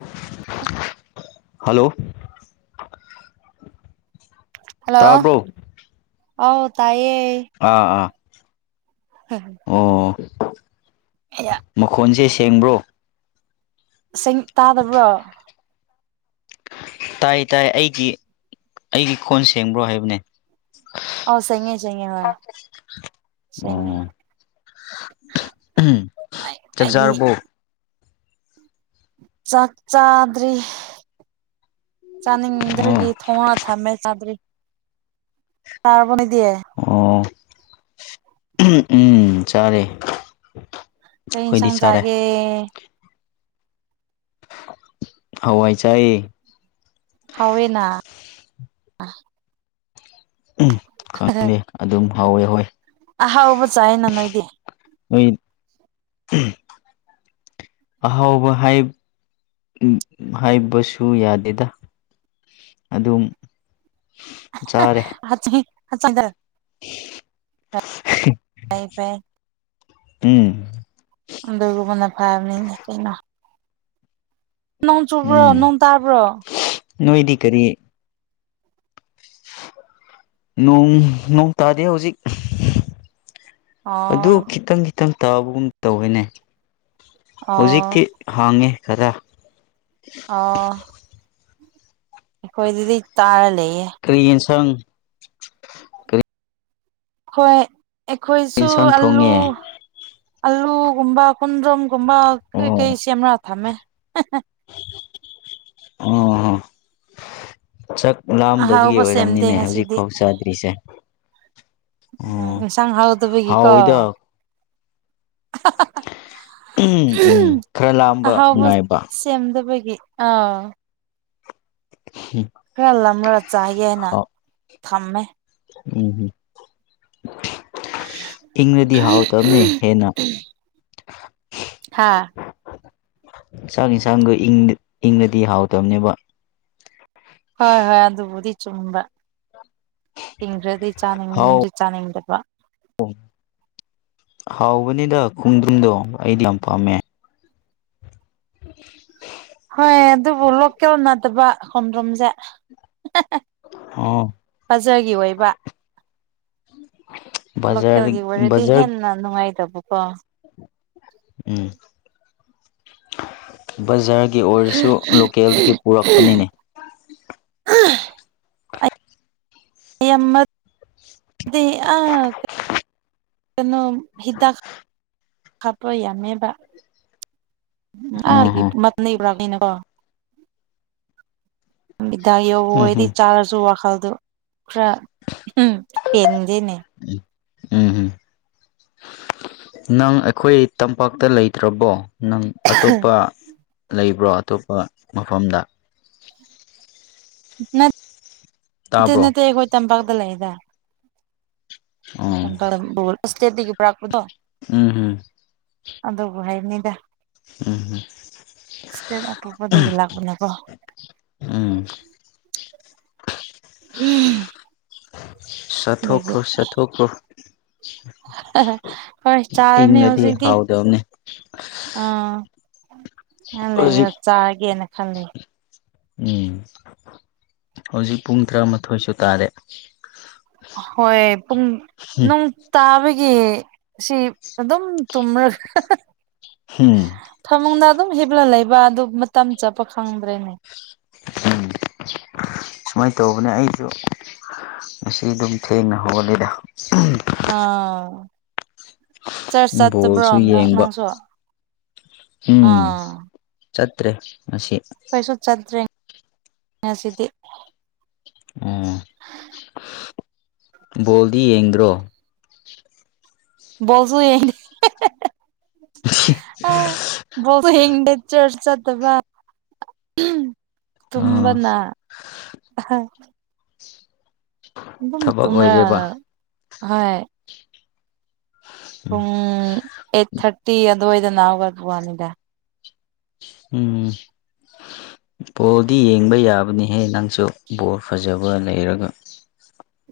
ꯍ ꯑꯐ hello hello ꯇꯥꯕ꯭ꯔꯣ ꯑ ꯇꯥꯏꯌꯦꯌꯦ ꯑꯥ ꯑꯥ ꯍꯝꯝ ꯑꯣ ꯃꯈꯣꯟꯁꯦ ꯁꯦꯡꯕ꯭ꯔꯣ ꯁꯤꯡ ꯇꯥꯗꯕ꯭ꯔꯣ ꯇꯥꯏ ꯇꯥꯏ ꯑꯩꯒꯤ ꯑꯩꯒꯤ ꯈꯣꯟ ꯁꯦꯡꯕ꯭ꯔꯣ ꯍꯥꯏꯕꯅꯦ ꯑꯣ ꯁꯩꯅ ꯁ ꯍꯣꯏ ꯁ ꯎꯝ ꯆꯁꯔꯔꯕꯣ ꯆꯥꯛ ꯆꯥꯗ꯭ꯔꯤ ꯆꯥꯅꯤꯡꯗꯕꯒꯤ ꯑꯣ ꯊꯣꯡꯉ ꯊꯃꯦ ꯇꯗ꯭ꯔꯔꯤ ꯇꯥꯔꯕꯨꯅꯤꯗꯌꯦ ꯑꯣ ꯎꯝ ꯆꯔꯦ ꯀꯩꯁꯥꯡ ꯒꯦ ꯍ ꯋꯥꯏ ꯆꯑ ꯍꯋꯦꯅꯥ ꯎꯝ ꯈꯪꯗꯦ ꯑꯗꯨꯝ ꯍꯧꯋꯦ ꯍꯣꯏ ꯑ ꯍꯥꯎꯕ ꯆꯥꯏ ꯅꯣꯏꯗꯤꯦ ꯑꯣꯏꯣꯏ ꯑꯍꯥꯎꯕ ꯍꯥꯏ ꯍꯥꯏꯕꯁꯨ ꯌꯥꯗꯦꯗ ꯑꯗꯨꯝ ꯆꯥꯔꯦ ꯆꯗ ꯐ ꯇꯨꯡ ꯑꯗꯨꯒꯨꯝꯕꯅ ꯐꯥꯕꯅꯤꯟꯅ ꯅꯣꯡ ꯆꯨꯕ꯭ꯔꯣ ꯎꯝ ꯅꯣꯡ ꯇꯥꯕ꯭ꯔꯣ ꯅꯣꯏꯗꯤ ꯀꯔꯤ ꯅꯣꯡ ꯅꯣꯡ ꯇꯥꯗꯦ ꯍꯧꯖꯤꯛ ꯑꯗꯨ ꯑꯣ ꯈꯤꯇꯪ ꯈꯤꯇꯪ ꯇꯥꯕꯒꯨꯝ ꯇꯧꯋꯅꯦ ꯑꯣ ꯍꯧꯖꯤꯛꯇꯤ ꯍꯥꯡꯉꯦ ꯈꯔ ꯑ ꯑꯩꯈꯣꯏ ꯑꯗꯨꯗꯤ ꯇꯥꯔ ꯂꯩꯌꯦ ꯀ꯭ꯔꯤꯟ ꯁꯪ ꯍꯈꯣꯏ ꯑꯩꯈꯣꯏꯁꯨ ꯌꯦꯟꯁꯥꯡ ꯑꯂꯨ ꯊꯣꯡꯉꯦ ꯑꯂꯨꯒꯨꯝꯕ ꯈꯨꯨꯟꯗ꯭ꯔꯣꯝꯒꯨꯝꯕ ꯀꯩꯀꯩ ꯑꯣ ꯆ ꯑꯃ ꯊꯝꯃꯦ [unintelligible] ꯂꯥꯝꯗꯕꯒꯤ ꯑꯍꯥꯎꯕ ꯁꯦꯝꯗꯦ ꯑꯣꯏꯔꯝꯅꯤꯅꯦ ꯍꯧꯖꯤꯛ ꯉꯁꯤꯗꯤ ꯐꯥꯎ ꯆꯥꯗ꯭ꯔꯤꯁꯦ ꯎꯝ ꯑꯣ ꯏꯟꯁꯥꯡ ꯍꯥꯎꯗꯕꯒꯤꯀꯣ ꯍꯥꯎꯋꯤꯗ ꯎꯝ ꯈꯔ ꯂꯥꯝꯕ ꯍꯥꯎꯕ ꯉꯥꯏꯕ ꯇ‌ꯦꯝꯗꯕꯒꯤ ꯑꯥ ꯍꯝ ꯈꯔ ꯂꯥꯝꯃꯔꯥ ꯆꯥꯒꯦ ꯅ ꯊꯝꯃꯦ ꯎꯝ ꯏꯪꯉꯗꯤ ꯍꯥꯎꯇꯕꯅꯦ ꯍꯦꯟꯅ ꯍꯥꯥ ꯆꯥꯛ ꯌꯦꯟꯁꯥꯡꯗꯣ ꯏꯪ ꯏꯪꯑꯗꯤ ꯍꯥꯎꯇꯝ ꯅꯦꯕ ꯍꯣꯏ ꯍꯣꯏ ꯑꯗꯨꯕꯨꯗꯤ ꯆꯨꯝꯕ ꯏꯪꯈ꯭ꯔꯗꯤ ꯆꯥꯅꯤꯡ ꯗꯤ ꯆꯥꯅꯤꯡ ꯗꯕ ꯑ‌ꯣ ꯍꯥꯎꯕꯅꯤꯗ ꯈꯣꯡꯗ꯭ꯔꯨꯝꯗꯣ ꯑꯩꯗꯤ ꯌꯥꯝ ꯄꯥꯝꯃꯦ [inaudible] ꯍꯣꯏ ꯑꯗꯨꯕꯨ ꯂꯣꯀꯦꯜ ꯅꯠꯇꯕ ꯈꯣꯝꯗ꯭ꯔꯨꯝꯖ‌‌ꯦ ꯑꯣ ꯐꯖꯒꯤ ꯑꯣꯏꯕ ꯕꯖꯥꯔ ꯂꯣꯀꯦꯜꯒꯤ ꯑꯣꯏꯔꯗꯤ ꯕꯖꯥꯔ ꯍꯦꯟꯅ ꯅꯨꯡꯉꯥꯏꯗꯕꯀꯣ ꯎꯝ ꯕꯖꯥꯔꯒꯤ ꯑꯣꯏꯔꯁꯨ ꯂꯣꯀꯦꯜꯗꯒꯤ ꯄꯨꯔꯛꯄꯅꯤꯅꯦ [unintelligible] ꯀꯩꯅꯣ ꯍꯤꯗꯥꯥꯛ ꯀꯥꯞꯄ ꯌꯥꯃꯦꯕ ꯑ ꯍ [unintelligible] ꯍꯤꯗꯥꯛ ꯌꯧꯕ ꯎꯝ ꯎꯝ ꯍ‌ꯣꯏꯗꯤ ꯆꯥꯔꯁꯨ ꯋꯥꯈꯜꯗꯨ ꯈꯔ ꯄꯦꯟꯗꯦꯅꯦ ꯎꯝ ꯅꯪ ꯑꯩꯈꯣꯏ ꯇꯝꯄꯥꯛꯇ ꯂꯩꯇ꯭ꯔꯕꯣ ꯅꯪ ꯑꯇꯣꯞꯄ ꯂꯩ ꯕꯔ‌ꯣ ꯑꯇꯣꯞꯄ ꯃꯐꯝꯗ ꯅꯠꯇꯦ ꯇꯥꯕ꯭ꯔꯣ ꯅꯠꯇꯦ ꯑꯩꯈꯣꯏ ꯇꯝꯄꯥꯛꯇ ꯂꯩꯗ [inaudible] [unintelligible] ꯏꯁꯇꯦꯠꯇꯒꯤ ꯄꯨꯔꯛꯄꯗꯣ ꯎꯝ ꯑꯗꯨꯕꯨ ꯍꯥꯏꯕꯅꯤꯗ ꯎꯝ ꯏꯁ꯭ꯇꯦꯠ ꯑꯇꫭꯞꯄꯗꯒꯤ ꯂꯥꯛꯄꯅꯦ ꯀꯣ ꯎꯝ [unintelligible] ꯑꯗꯨꯒꯤ ꯆꯥꯊꯣꯛꯈ꯭ꯔꯣ ꯆꯥꯊꯣꯛꯈ꯭ꯔꯣ ꯍꯣꯏ ꯆꯥꯔꯅꯤ ꯏꯪꯉꯗꯤ ꯍꯧꯖꯤꯛꯇꯤ ꯍꯥꯎꯗꯕꯅꯦ ꯑꯥ ꯉꯥꯏ ꯍꯥꯛ ꯂꯩꯔ ꯍꯧꯖꯤꯛ ꯆꯥꯔꯒꯦꯅ ꯈꯜꯂꯤ ꯎꯝ ꯍꯧꯖꯤꯛ ꯄꯨꯡ ꯇꯔꯥꯃꯥꯊꯣꯏꯁꯨ ꯇꯥꯔꯦ ꯍꯣꯏ ꯄꯨꯡ ꯅ‌ꯣꯡ ꯇꯥꯕꯒꯤ ꯁꯤ ꯑꯗꯨꯝ ꯇꯨꯝꯔꯒ ꯍꯨꯝ ꯐꯃꯨꯡꯗ ꯑꯗꯨꯝ ꯍꯤꯞꯂ ꯂꯩꯕ ꯑꯗꯨ ꯃꯇꯝ ꯆꯠꯄ ꯈꯪꯗ꯭ꯔꯦꯅꯦ ꯎꯝ ꯁꯨꯃꯥꯏꯅ ꯇꯧꯕꯅꯦ ꯑꯩꯁꯨ ꯉꯁꯤ ꯑꯗꯨꯝ ꯊꯦꯡꯅ ꯍꯧꯒꯠꯂꯤꯗ ꯑꯥ ꯆꯔꯥꯁ ꯆꯠꯇꯕ꯭ꯔꯣ ꯕꯣꯜꯁꯨ ꯅ ꯌꯦꯡꯕ ꯅꯪꯁꯨ ꯎꯝ ꯑꯥ ꯆꯠꯇ꯭ꯔꯦ ꯉꯁꯤ ꯀꯩꯁꯨ ꯆꯠꯇ꯭ꯔꯦ ꯉꯁꯤꯗꯤ ꯎꯝ ꯕꯣꯜꯗꯤ ꯌꯦꯡꯗ꯭ꯔꯣ ꯕ‌ꯧꯜꯁꯨꯨ ꯌꯦꯡꯅꯤ ꯑ‌ꯦ ꯕ‌ꯣꯜ ꯌ‌ꯦꯡ ꯗ‌ꯦ ꯆꯔꯥꯁ ꯆꯠꯇꯕ ꯑ ꯇꯨꯝꯕꯅ ꯑꯍꯥ ꯑꯗꯨꯝ ꯊꯕꯛ ꯑꯣꯏꯔꯦꯕ ꯇꯨꯝꯔꯥꯒ ꯍꯣꯢ ꯄꯨꯡ ꯑꯩꯠ ꯊꯥꯔꯇꯤ ꯑꯗꯨꯋꯥꯏꯗꯅ ꯍꯧꯒꯠꯄꯅꯤꯗ ꯎꯝ ꯕꯣꯜꯗꯤ ꯌꯦꯡꯕ ꯌꯥꯕꯅꯤꯍꯦ ꯅꯪꯁꯨ ꯕꯣꯜ ꯐꯖꯕ ꯂꯩꯔꯒ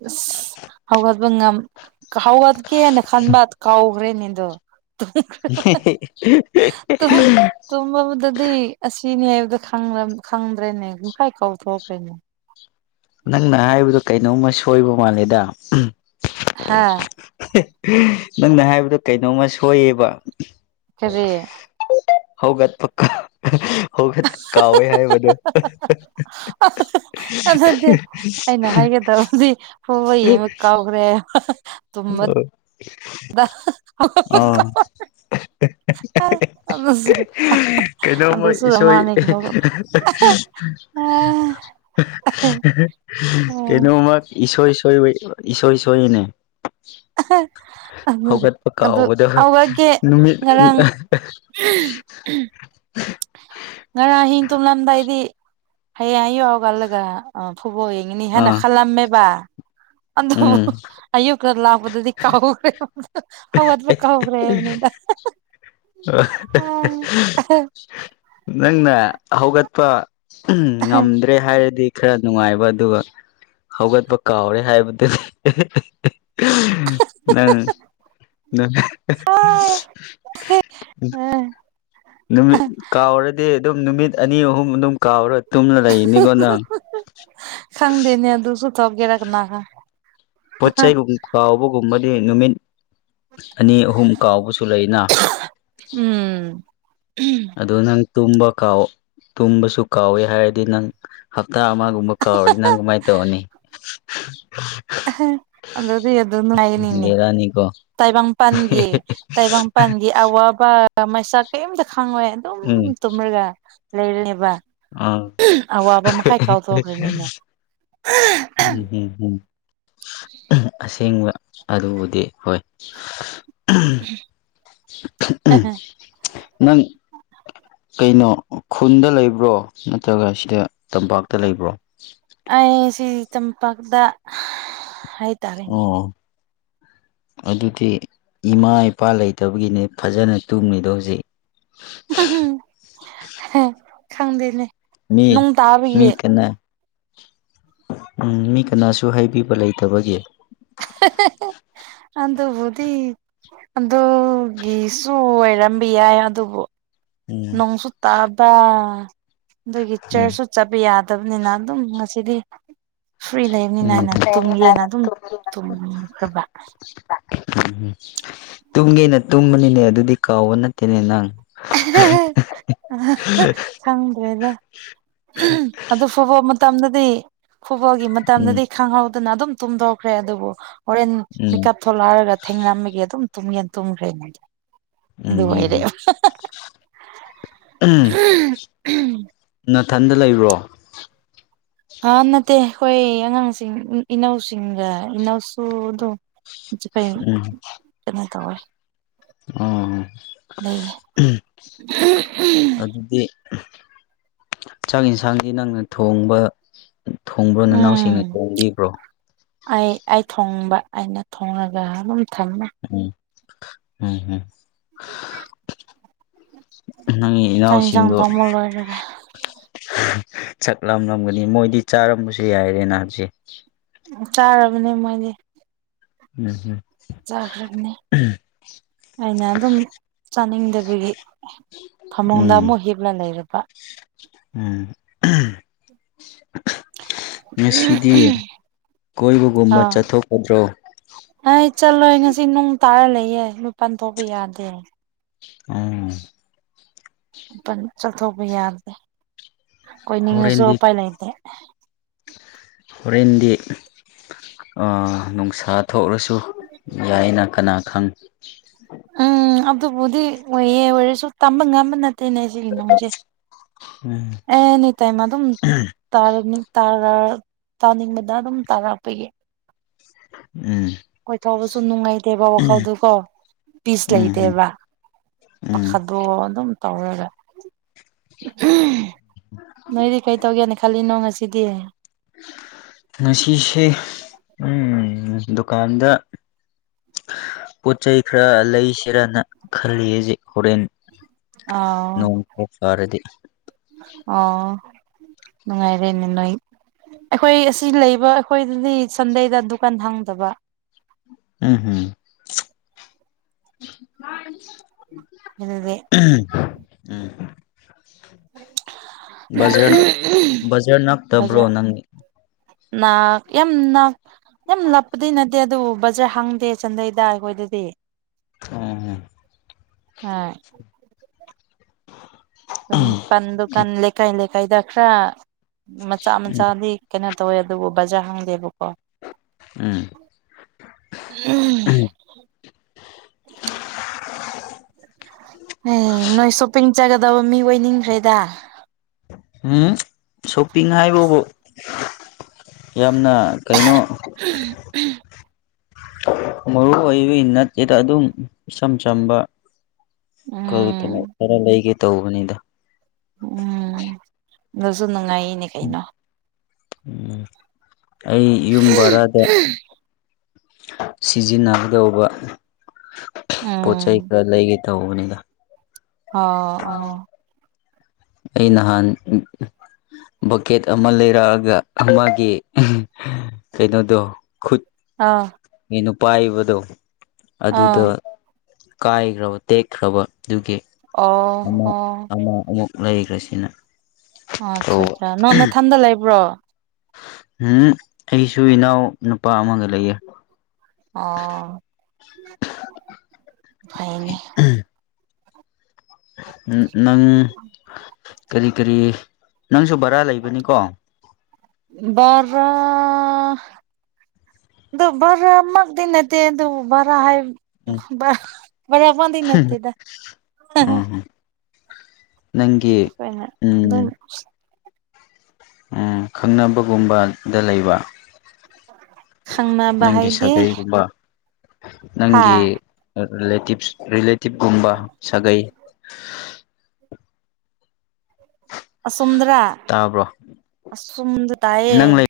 ꯑꯁ ꯍꯧꯒꯠꯄ ꯉꯝ ꯍꯧꯀꯦꯅ ꯈꯟꯕ ꯀꯥꯎꯈ꯭ꯔꯦꯅꯦꯗꯣ [inaudible] ꯇꯨꯝꯕꯗꯗꯤ ꯑꯁꯤꯅꯦ ꯍꯥꯏꯕꯗꯨ ꯈꯪꯗ꯭ꯔꯦꯅꯦ ꯌꯨꯝꯈꯥꯏ ꯀꯥꯎꯊꯣꯛꯈ꯭ꯔꯦꯅꯦ꯫ ꯅꯪꯅ ꯍꯥꯏꯕꯗꯣ ꯀꯩꯅꯣꯝꯃ ꯁꯣꯏꯕ ꯃꯥꯜꯂꯦꯗ ꯍꯥ ꯅꯪꯅ ꯍꯥꯏꯕꯗꯣ ꯀꯩꯅꯣꯝꯃ ꯁꯣꯏꯌꯦꯕ꯫ ꯀꯔꯤ ꯍꯧꯒꯠꯄ ꯍꯧꯒꯠꯄ ꯀꯥꯎꯋꯦ ꯍꯥꯏꯕꯗꯣ꯫ [unintelligible] ꯑꯗꯨ ꯑꯩꯅ ꯍꯥꯏꯒꯦꯇꯧꯕꯗꯤ ꯐꯨꯠꯕꯣꯜ ꯌꯦꯡꯕ ꯀꯥꯎꯈ꯭ꯔꯦ ꯍꯥꯏꯕ [inaudible] ꯑꯥ ꯑꯗꯨꯁꯨ ꯀꯩꯅꯣꯝꯃ ꯑꯗꯨꯁꯨ ꯏꯁꯣꯏ ꯃꯥꯅꯤꯒꯤ ꯍꯧꯔꯛ ꯎꯝ ꯀꯩꯅꯣꯝ ꯑꯃ ꯏꯁꯣꯏ ꯏꯁꯣꯏ ꯏꯁꯣꯏꯌꯦꯅꯦ ꯑꯗꯨ ꯍꯧꯒꯠꯄ ꯑꯗꯨ ꯀꯥꯎꯕꯗꯣ ꯍꯧꯒꯠꯀꯦ ꯅꯨꯃꯤꯠ ꯉꯔꯥꯡ ꯎꯝ ꯎꯝ ꯉꯔꯥꯡ ꯑꯍꯤꯡ ꯇꯨꯝꯂꯝꯗꯥꯏꯗꯤ ꯍꯌꯦꯡ ꯑꯌꯨꯛ ꯍꯧꯒꯠꯂꯒ ꯑꯥ ꯐꯨꯕꯣꯜ ꯅꯤꯅꯤ ꯍꯥꯏꯅ ꯑꯥ ꯈꯜꯂꯝꯃꯦꯕ ꯑꯗꯣꯕꯨ ꯎꯝ ꯑꯌꯨꯛꯀ ꯂꯥꯛꯄꯗꯗꯤ ꯀꯥꯎꯈ꯭ꯔꯦ ꯍꯧꯒꯠꯄ ꯀꯥꯎꯈ꯭ꯔꯦ ꯍꯥꯏꯕꯅꯤꯗ꯫ ꯑꯥ ꯅꯪꯅ ꯍꯧꯒꯠꯄ ꯉꯝꯗ꯭ꯔꯦ ꯍꯥꯏꯔꯗꯤ ꯈ꯭ꯔ ꯅꯨꯡꯉꯥꯏꯕ ꯑꯗꯨꯒ ꯍꯧꯒꯠꯄ ꯀꯥꯎꯔꯦ ꯍꯥꯏꯕꯗꯨꯗꯤ ꯅꯪ ꯅꯪ [unintelligible] ꯍꯦ ꯑꯥ ꯅꯨꯃꯤꯠ ꯀꯥꯎꯔꯗꯤ ꯑꯗꯨꯝ ꯅꯨꯃꯤꯠ ꯑꯅꯤ ꯑꯍꯨꯝ ꯑꯗꯨꯝ ꯀꯥꯎꯔ ꯇꯨꯝꯃ ꯂꯩꯔꯤꯅꯦ ꯀꯣ ꯅꯪ ꯅꯦ ꯑꯗꯨꯁꯨ ꯇꯧꯒꯔꯥ ꯀꯥꯅꯒ ꯄꯣꯠ ꯆꯩꯒꯨꯝ ꯀꯥꯎꯕꯒꯨꯝꯕꯗꯤ ꯅꯨꯃꯤꯠ ꯑꯅꯤ ꯑꯍꯨꯝ ꯀꯥꯎꯕꯁꯨ ꯂꯩꯅ ꯎꯝ ꯑꯗꯨ ꯅꯪ ꯇꯨꯝꯕ ꯀꯥꯎ ꯇꯨꯝꯕꯁꯨ ꯀꯥꯎꯌꯦ ꯍꯥꯏꯔꯗꯤ ꯅꯪ ꯍꯞꯇ ꯑꯃꯒꯨꯝꯕ ꯀꯥꯎꯔꯗꯤ ꯅꯪ ꯀꯃꯥꯏꯅ ꯇꯧꯅꯤ ꯑꯍꯥ ꯑꯗꯨꯗꯤ ꯑꯗꯨꯝ ꯅꯨꯉꯥꯏꯒꯅꯤꯅꯦ ꯕꯦꯔꯥꯅꯤꯀꯣ ꯇꯥꯏꯕꯪꯄꯥꯟꯒꯤ ꯇꯥꯏꯕꯪꯄꯥꯟꯒꯤ ꯑꯋꯥꯕ ꯃꯩꯁꯥꯛ ꯀꯩꯝꯇ ꯈꯪꯉꯣꯏ ꯑꯗꯨꯝ ꯎꯝ ꯇꯨꯝꯔꯒ ꯂꯩꯔꯅꯤꯕ ꯑꯥ ꯑꯋꯥꯕ ꯃꯈꯩ ꯀꯥꯎꯊꯣꯛꯈ꯭ꯔꯅꯤꯅꯦ ꯎꯝ ꯎꯝ ꯎꯝ ꯑꯁꯦꯡꯕ ꯑꯗꯨꯕꯨꯗꯤ ꯍꯣꯏ ꯎ ꯅꯪ ꯀꯩꯅꯣ ꯈꯨꯟꯗ ꯂꯩꯕ꯭ꯔꯣ ꯅꯠꯇ꯭ꯔꯒ ꯁꯤꯗ ꯇꯝꯄꯥꯛꯇ ꯂꯩꯕ꯭ꯔꯣ ꯑꯩ ꯁꯤ ꯇꯝꯄꯥꯛꯇ ꯍꯥꯏ ꯑꯣ ꯑꯗꯨꯗꯤ ꯏꯃꯥ ꯏꯄꯥ ꯂꯩꯇꯕꯒꯤꯅꯦ ꯐꯖꯅ ꯇꯨꯝꯃꯤꯗꯣ ꯍꯧꯖꯤꯛ ꯈꯪꯗꯦꯅꯦ ꯅꯣꯡ ꯃꯤꯃꯤ ꯇꯥꯕꯒꯤ ꯀꯥꯅ ꯎꯝ ꯃꯤ ꯀꯅꯥꯁꯨ ꯍꯥꯏꯕꯤꯕ ꯂꯩꯇꯕꯒꯤ [unintelligible] ꯑꯗꯨꯕꯨꯗꯤ ꯑꯗꯨꯒꯤꯁꯨ ꯑꯣꯏꯔꯝꯕ ꯌꯥꯏ ꯑꯗꯨꯕꯨ ꯎꯝ ꯨꯡꯁꯨ ꯇꯥꯕꯥ ꯎꯝ ꯒꯤꯆꯔꯁꯨ ꯆꯠꯄ ꯌꯥꯗꯕꯅꯤꯅ ꯑꯗꯨꯝ ꯉꯁꯤꯗꯤ ꯐ꯭ꯔꯤ ꯂꯩꯕꯅꯤꯅ ꯎꯝ ꯑꯅ ꯇꯨꯝꯒꯦꯅ ꯑꯗꯨꯝ ꯇꯨꯝꯈ꯭ꯔꯕ ꯎꯝ ꯇꯨꯝꯒꯦꯅ ꯇꯨꯝꯕꯅꯤꯅꯦ ꯑꯗꯨꯗꯤ ꯀꯥꯎꯕ ꯅꯠꯇꯦꯅꯦ ꯅꯪ ꯑ ꯈꯪꯗ꯭ꯔꯦꯗ ꯑꯗꯨ ꯐꯨꯕ ꯃꯇꯝꯗꯗꯤ ꯈꯨꯨꯠꯕꯣꯜꯒꯤ ꯎꯝ ꯃꯇꯝꯗꯗꯤ ꯈꯪꯍꯧꯗꯅ ꯑꯗꯨꯝ ꯇꯨꯝꯊꯣꯛꯈ꯭ꯔꯦ ꯑꯗꯨꯕꯨ ꯍꯣꯔꯦꯟ ꯎꯝ ꯃꯤꯀꯞ ꯊꯣꯂꯛꯑꯔꯒ ꯊꯦꯡꯅꯝꯃꯒꯤ ꯑꯗꯨꯝ ꯇꯨꯝꯒꯅ ꯇꯨꯝꯈ꯭ꯔꯦꯅꯦꯗꯤ ꯑꯗꯨ ꯑꯣꯏꯔꯦꯕ ꯎ ꯅꯊꯟꯗ ꯂꯩꯕ꯭ꯔꯣ ꯑ ꯅꯠꯇꯦ ꯑꯩꯈꯣꯏ ꯑꯉꯥꯡꯁꯤꯡ ꯏꯅꯧꯁꯤꯡꯒ ꯏꯅꯧꯁꯨ ꯑꯗꯨꯝ ꯐꯩ ꯎꯝ ꯀꯩꯅꯣ ꯇꯧꯋꯦ ꯑꯣ ꯂꯩꯌꯦ ꯑꯗꯨꯗꯤ ꯆꯥꯛ ꯌꯦꯟꯁꯥꯡꯗꯤ ꯅꯪꯅ ꯊꯣꯡꯕ ꯊꯣꯡꯕ꯭ꯔꯣ ꯅꯅꯥꯎꯁꯤꯡꯅ ꯎꯝ ꯊꯣꯡꯕꯤꯕ꯭ꯔꯣ ꯑꯩ ꯑꯩ ꯊꯣꯡꯕ ꯑꯩꯅ ꯊꯣꯡꯉꯒ ꯑꯗꯨꯝ ꯊꯝꯃꯦ ꯎꯝ ꯎꯝꯝ ꯅꯪꯒꯤ ꯆꯥꯛ ꯌꯦꯟꯁꯥꯡ ꯏꯅꯥꯎꯁꯤꯡꯗꯣ ꯊꯣꯡꯕ ꯂꯣꯏꯔꯒ ꯁꯛꯂꯝꯂꯝꯒꯅꯤ ꯃꯣꯏꯗꯤ ꯆꯥꯔꯝꯕꯁꯨ ꯌꯥꯏꯔꯦ ꯅ ꯍꯥꯏꯕꯁꯦ ꯎ ꯆꯥꯔꯕꯅꯦ ꯃꯣꯏꯗꯤ ꯎꯝ ꯍꯝ ꯒ꯭ꯔꯦꯕꯅꯤ ꯑꯩꯅ ꯑꯗꯨꯝ ꯆꯥꯅꯤꯡꯗꯕꯒꯤ ꯎꯝ ꯐꯃꯨꯡꯗ ꯎꯝ ꯑꯃꯨꯛ ꯍꯤꯞꯂ ꯂꯩꯔꯕ ꯎꯝ ꯉꯁꯤꯗꯤ ꯀꯣꯏꯕꯒꯨꯝꯕ ꯑꯥ ꯆꯠꯊꯣꯛꯀꯗ꯭ꯔꯣ ꯑꯩ ꯆꯠꯂꯣꯏ ꯉꯁꯤ ꯅꯅꯨꯡ ꯇꯥꯔ ꯂꯩꯌꯦꯦ ꯂꯨ ꯄꯥꯟ ꯊꯣꯛꯄ ꯌꯥꯗꯦ ꯎꯝ ꯆꯥꯛꯊꯣꯛꯄ ꯌꯥꯗꯦ ꯑꯩꯈꯣꯏ ꯅꯤꯡꯉꯁꯨ ꯍꯣꯔꯦꯟꯗꯤ ꯎꯄꯥꯏ ꯂꯩꯇꯦ ꯍꯣꯔꯦꯟꯗꯤ ꯅꯨꯡꯁꯥ ꯊꯣꯛꯂꯁꯨ ꯌꯥꯏꯅ ꯀꯅꯥ ꯈꯪ ꯎꯝ ꯑꯗꯕꯨꯗꯤꯁꯨ ꯇꯝꯕ ꯉꯝꯕ ꯇꯅꯦꯁꯤꯒꯤ ꯅꯁꯦ ꯎꯝ ꯑꯦ ꯑꯦꯅꯤ ꯇꯥꯏꯝ ꯑꯗꯨꯝ ꯇꯥꯅꯤꯡꯕꯗ ꯑꯗꯨꯝ ꯇꯥꯔꯛꯄꯒꯤ ꯎꯝ ꯀꯣꯏꯊꯧꯕꯁꯨ ꯅꯨꯡꯉꯥꯏꯇꯦꯕ ꯋꯥꯈꯜꯗꯨꯀꯣ ꯄꯤꯁ ꯎꯝ ꯎꯝ ꯂꯩꯇꯦꯕ ꯎꯝ ꯄꯈꯗꯣꯛ ꯑꯗꯨꯝ ꯇꯧꯔꯒ ꯅꯣꯏꯗꯤ ꯀꯩ ꯇꯧꯒꯦꯅ ꯈꯜꯂꯤꯅꯣ ꯉꯁꯤꯗꯤ ꯉꯁꯤꯁꯦ ꯎꯝ ꯗꯨꯀꯥꯟꯗ ꯄꯣꯠ ꯆꯩꯩ ꯈꯔ ꯂꯩꯁꯤꯔꯅ ꯈꯜꯂꯤꯖꯤꯛ ꯍꯣꯔꯦꯟ ꯑꯥ ꯅꯣꯡ ꯈꯔ ꯐꯔꯗꯤ ꯑ ꯅꯨꯡꯉꯥꯏꯔ ꯅꯣꯣꯏ ꯑꯩꯈꯣꯏ ꯑꯁꯤ ꯂꯩꯕ ꯑꯩꯈꯣꯏꯗꯗꯤ ꯁꯟꯗꯦꯗ ꯗꯨꯀꯥꯟ ꯍꯥꯡꯗꯕ ꯎꯝ ꯍꯝ ꯑꯗꯨꯗꯤ ꯎ ꯎꯝ ꯕꯖꯔ ꯕꯖꯔ ꯅꯛꯇꯕ꯭ꯔꯣ ꯅꯪꯒꯤ ꯦꯝ ꯅꯦꯝ ꯂꯄꯗꯤ ꯅ ꯑꯗꯨꯕꯨ ꯕꯖꯔ ꯍꯪꯗꯦ ꯆꯟꯗꯩꯗ ꯑꯩꯈꯣꯏꯗꯗꯤ ꯑꯣ ꯑ ꯎꯝ ꯎ ꯄꯟꯗꯨꯀꯥꯟ ꯂꯩꯀꯥꯏ ꯂꯩꯀꯥꯏꯗ ꯈꯔ ꯃꯆꯥ ꯎꯝ ꯃꯆꯥꯗꯤ ꯀꯩꯅꯣ ꯇꯧꯋꯦ ꯑꯗꯨꯕꯨ ꯕꯖꯥꯔ ꯍꯪꯗꯦꯕꯀꯣ ꯎꯝ ꯎꯝ ꯑꯣ ꯑꯦ ꯅꯣꯏ ꯁꯣꯞꯄꯤꯡ ꯆꯥꯒꯗꯕ ꯃꯤ ꯑꯣꯏꯅꯤꯡꯈ꯭ꯔꯦꯗ ꯎꯝ ꯁꯣꯞꯄꯤꯡ ꯍꯥꯏꯕꯕꯣ ꯌꯥꯝꯅ ꯀꯩꯅꯣ ꯎꯝ ꯎꯝ ꯃꯔꯨꯑꯣꯏꯕꯩ ꯅꯠꯇꯦꯗ ꯑꯗꯨꯝ ꯏꯆꯝ ꯆꯝꯕ ꯀꯩꯅꯣ ꯎꯝ ꯈꯔ ꯂꯩꯒꯦ ꯇꯧꯕꯅꯤꯗ ꯎꯝ ꯑꯗꯨꯁꯨ ꯅꯨꯡꯉꯥꯏꯅꯦ ꯀꯩꯅꯣ ꯎꯝ ꯑꯩ ꯌꯨꯝ ꯕꯔꯥꯗ ꯁꯤꯖꯤꯟꯅꯒꯗꯧꯕ ꯄꯣꯠ ꯎꯝ ꯆꯩꯩ ꯈꯔ ꯂꯩꯒꯦ ꯇꯧꯕꯅꯤꯗ ꯑꯣ ꯑꯣ ꯑꯩ ꯅꯍꯥꯟ ꯕꯛꯀꯦꯠ ꯑꯃ ꯂꯩꯔꯛꯑꯒ ꯃꯥꯒꯤ ꯀꯩꯅꯣꯗꯣ ꯈꯨꯠ ꯑꯥ ꯅꯨꯄꯥ ꯄꯥꯏꯕꯗꯣ ꯑꯗꯨꯗ ꯑꯥ ꯀꯥꯏꯈ꯭ꯔꯕ ꯇꯦꯛꯈ꯭ꯔꯕ ꯑꯗꯨꯒꯤ ꯑꯣ ꯑꯃ ꯑꯣ ꯑꯃ ꯑꯃꯨꯛ ꯂꯩꯈ꯭ꯔꯦ ꯁꯤꯅ ꯑꯣ ꯑꯠꯆꯥ ꯑꯆꯥ ꯅꯡ ꯃꯊꯟꯗ ꯂꯩꯕ꯭ꯔꯣ ꯎꯝ ꯑꯩꯁꯨ ꯏꯅꯥꯎ ꯅꯨꯄꯥ ꯑꯃꯒ ꯂꯩꯌꯦ ꯑꯣ ꯍꯣꯏ ꯑ ꯐꯥꯏꯅꯦ ꯅꯪ ꯀꯔꯤ ꯀꯔꯤ ꯅꯪꯁꯨ ꯕꯔꯥ ꯂꯩꯕꯅꯤꯀꯣ ꯍꯣꯏ ꯑꯗꯨ ꯚꯔꯥꯃꯛꯇꯤ ꯅꯠꯇꯦ ꯑꯗꯨꯕꯨ ꯚꯔꯥ ꯍꯥꯏ ꯎꯝ ꯕꯥꯔ꯭ꯥ ꯕꯨꯗꯤ ꯅꯠꯇꯗꯦ ꯎꯝ ꯅꯪꯒꯤ ꯑꯩꯈꯣꯏꯅ ꯑꯗꯨꯝ ꯎꯝ ꯈꯪꯅꯕꯒꯨꯝꯕꯗ ꯂꯩꯕ ꯈꯪꯅꯕ ꯅꯪꯒꯤ ꯍꯥꯏꯗꯤ ꯁꯥꯒꯩꯕ ꯍꯥ ꯅꯪꯒꯤ ꯔꯤꯂꯦꯇꯤꯞꯁ ꯔꯤꯂꯦꯇꯤꯞꯀꯨꯝꯕ ꯁꯥꯒꯩ ꯑꯁꯨꯗ꯭ꯔꯥ ꯇꯥꯕ꯭ꯔꯣ ꯑꯁꯨꯗ ꯅꯪ ꯇꯌꯦ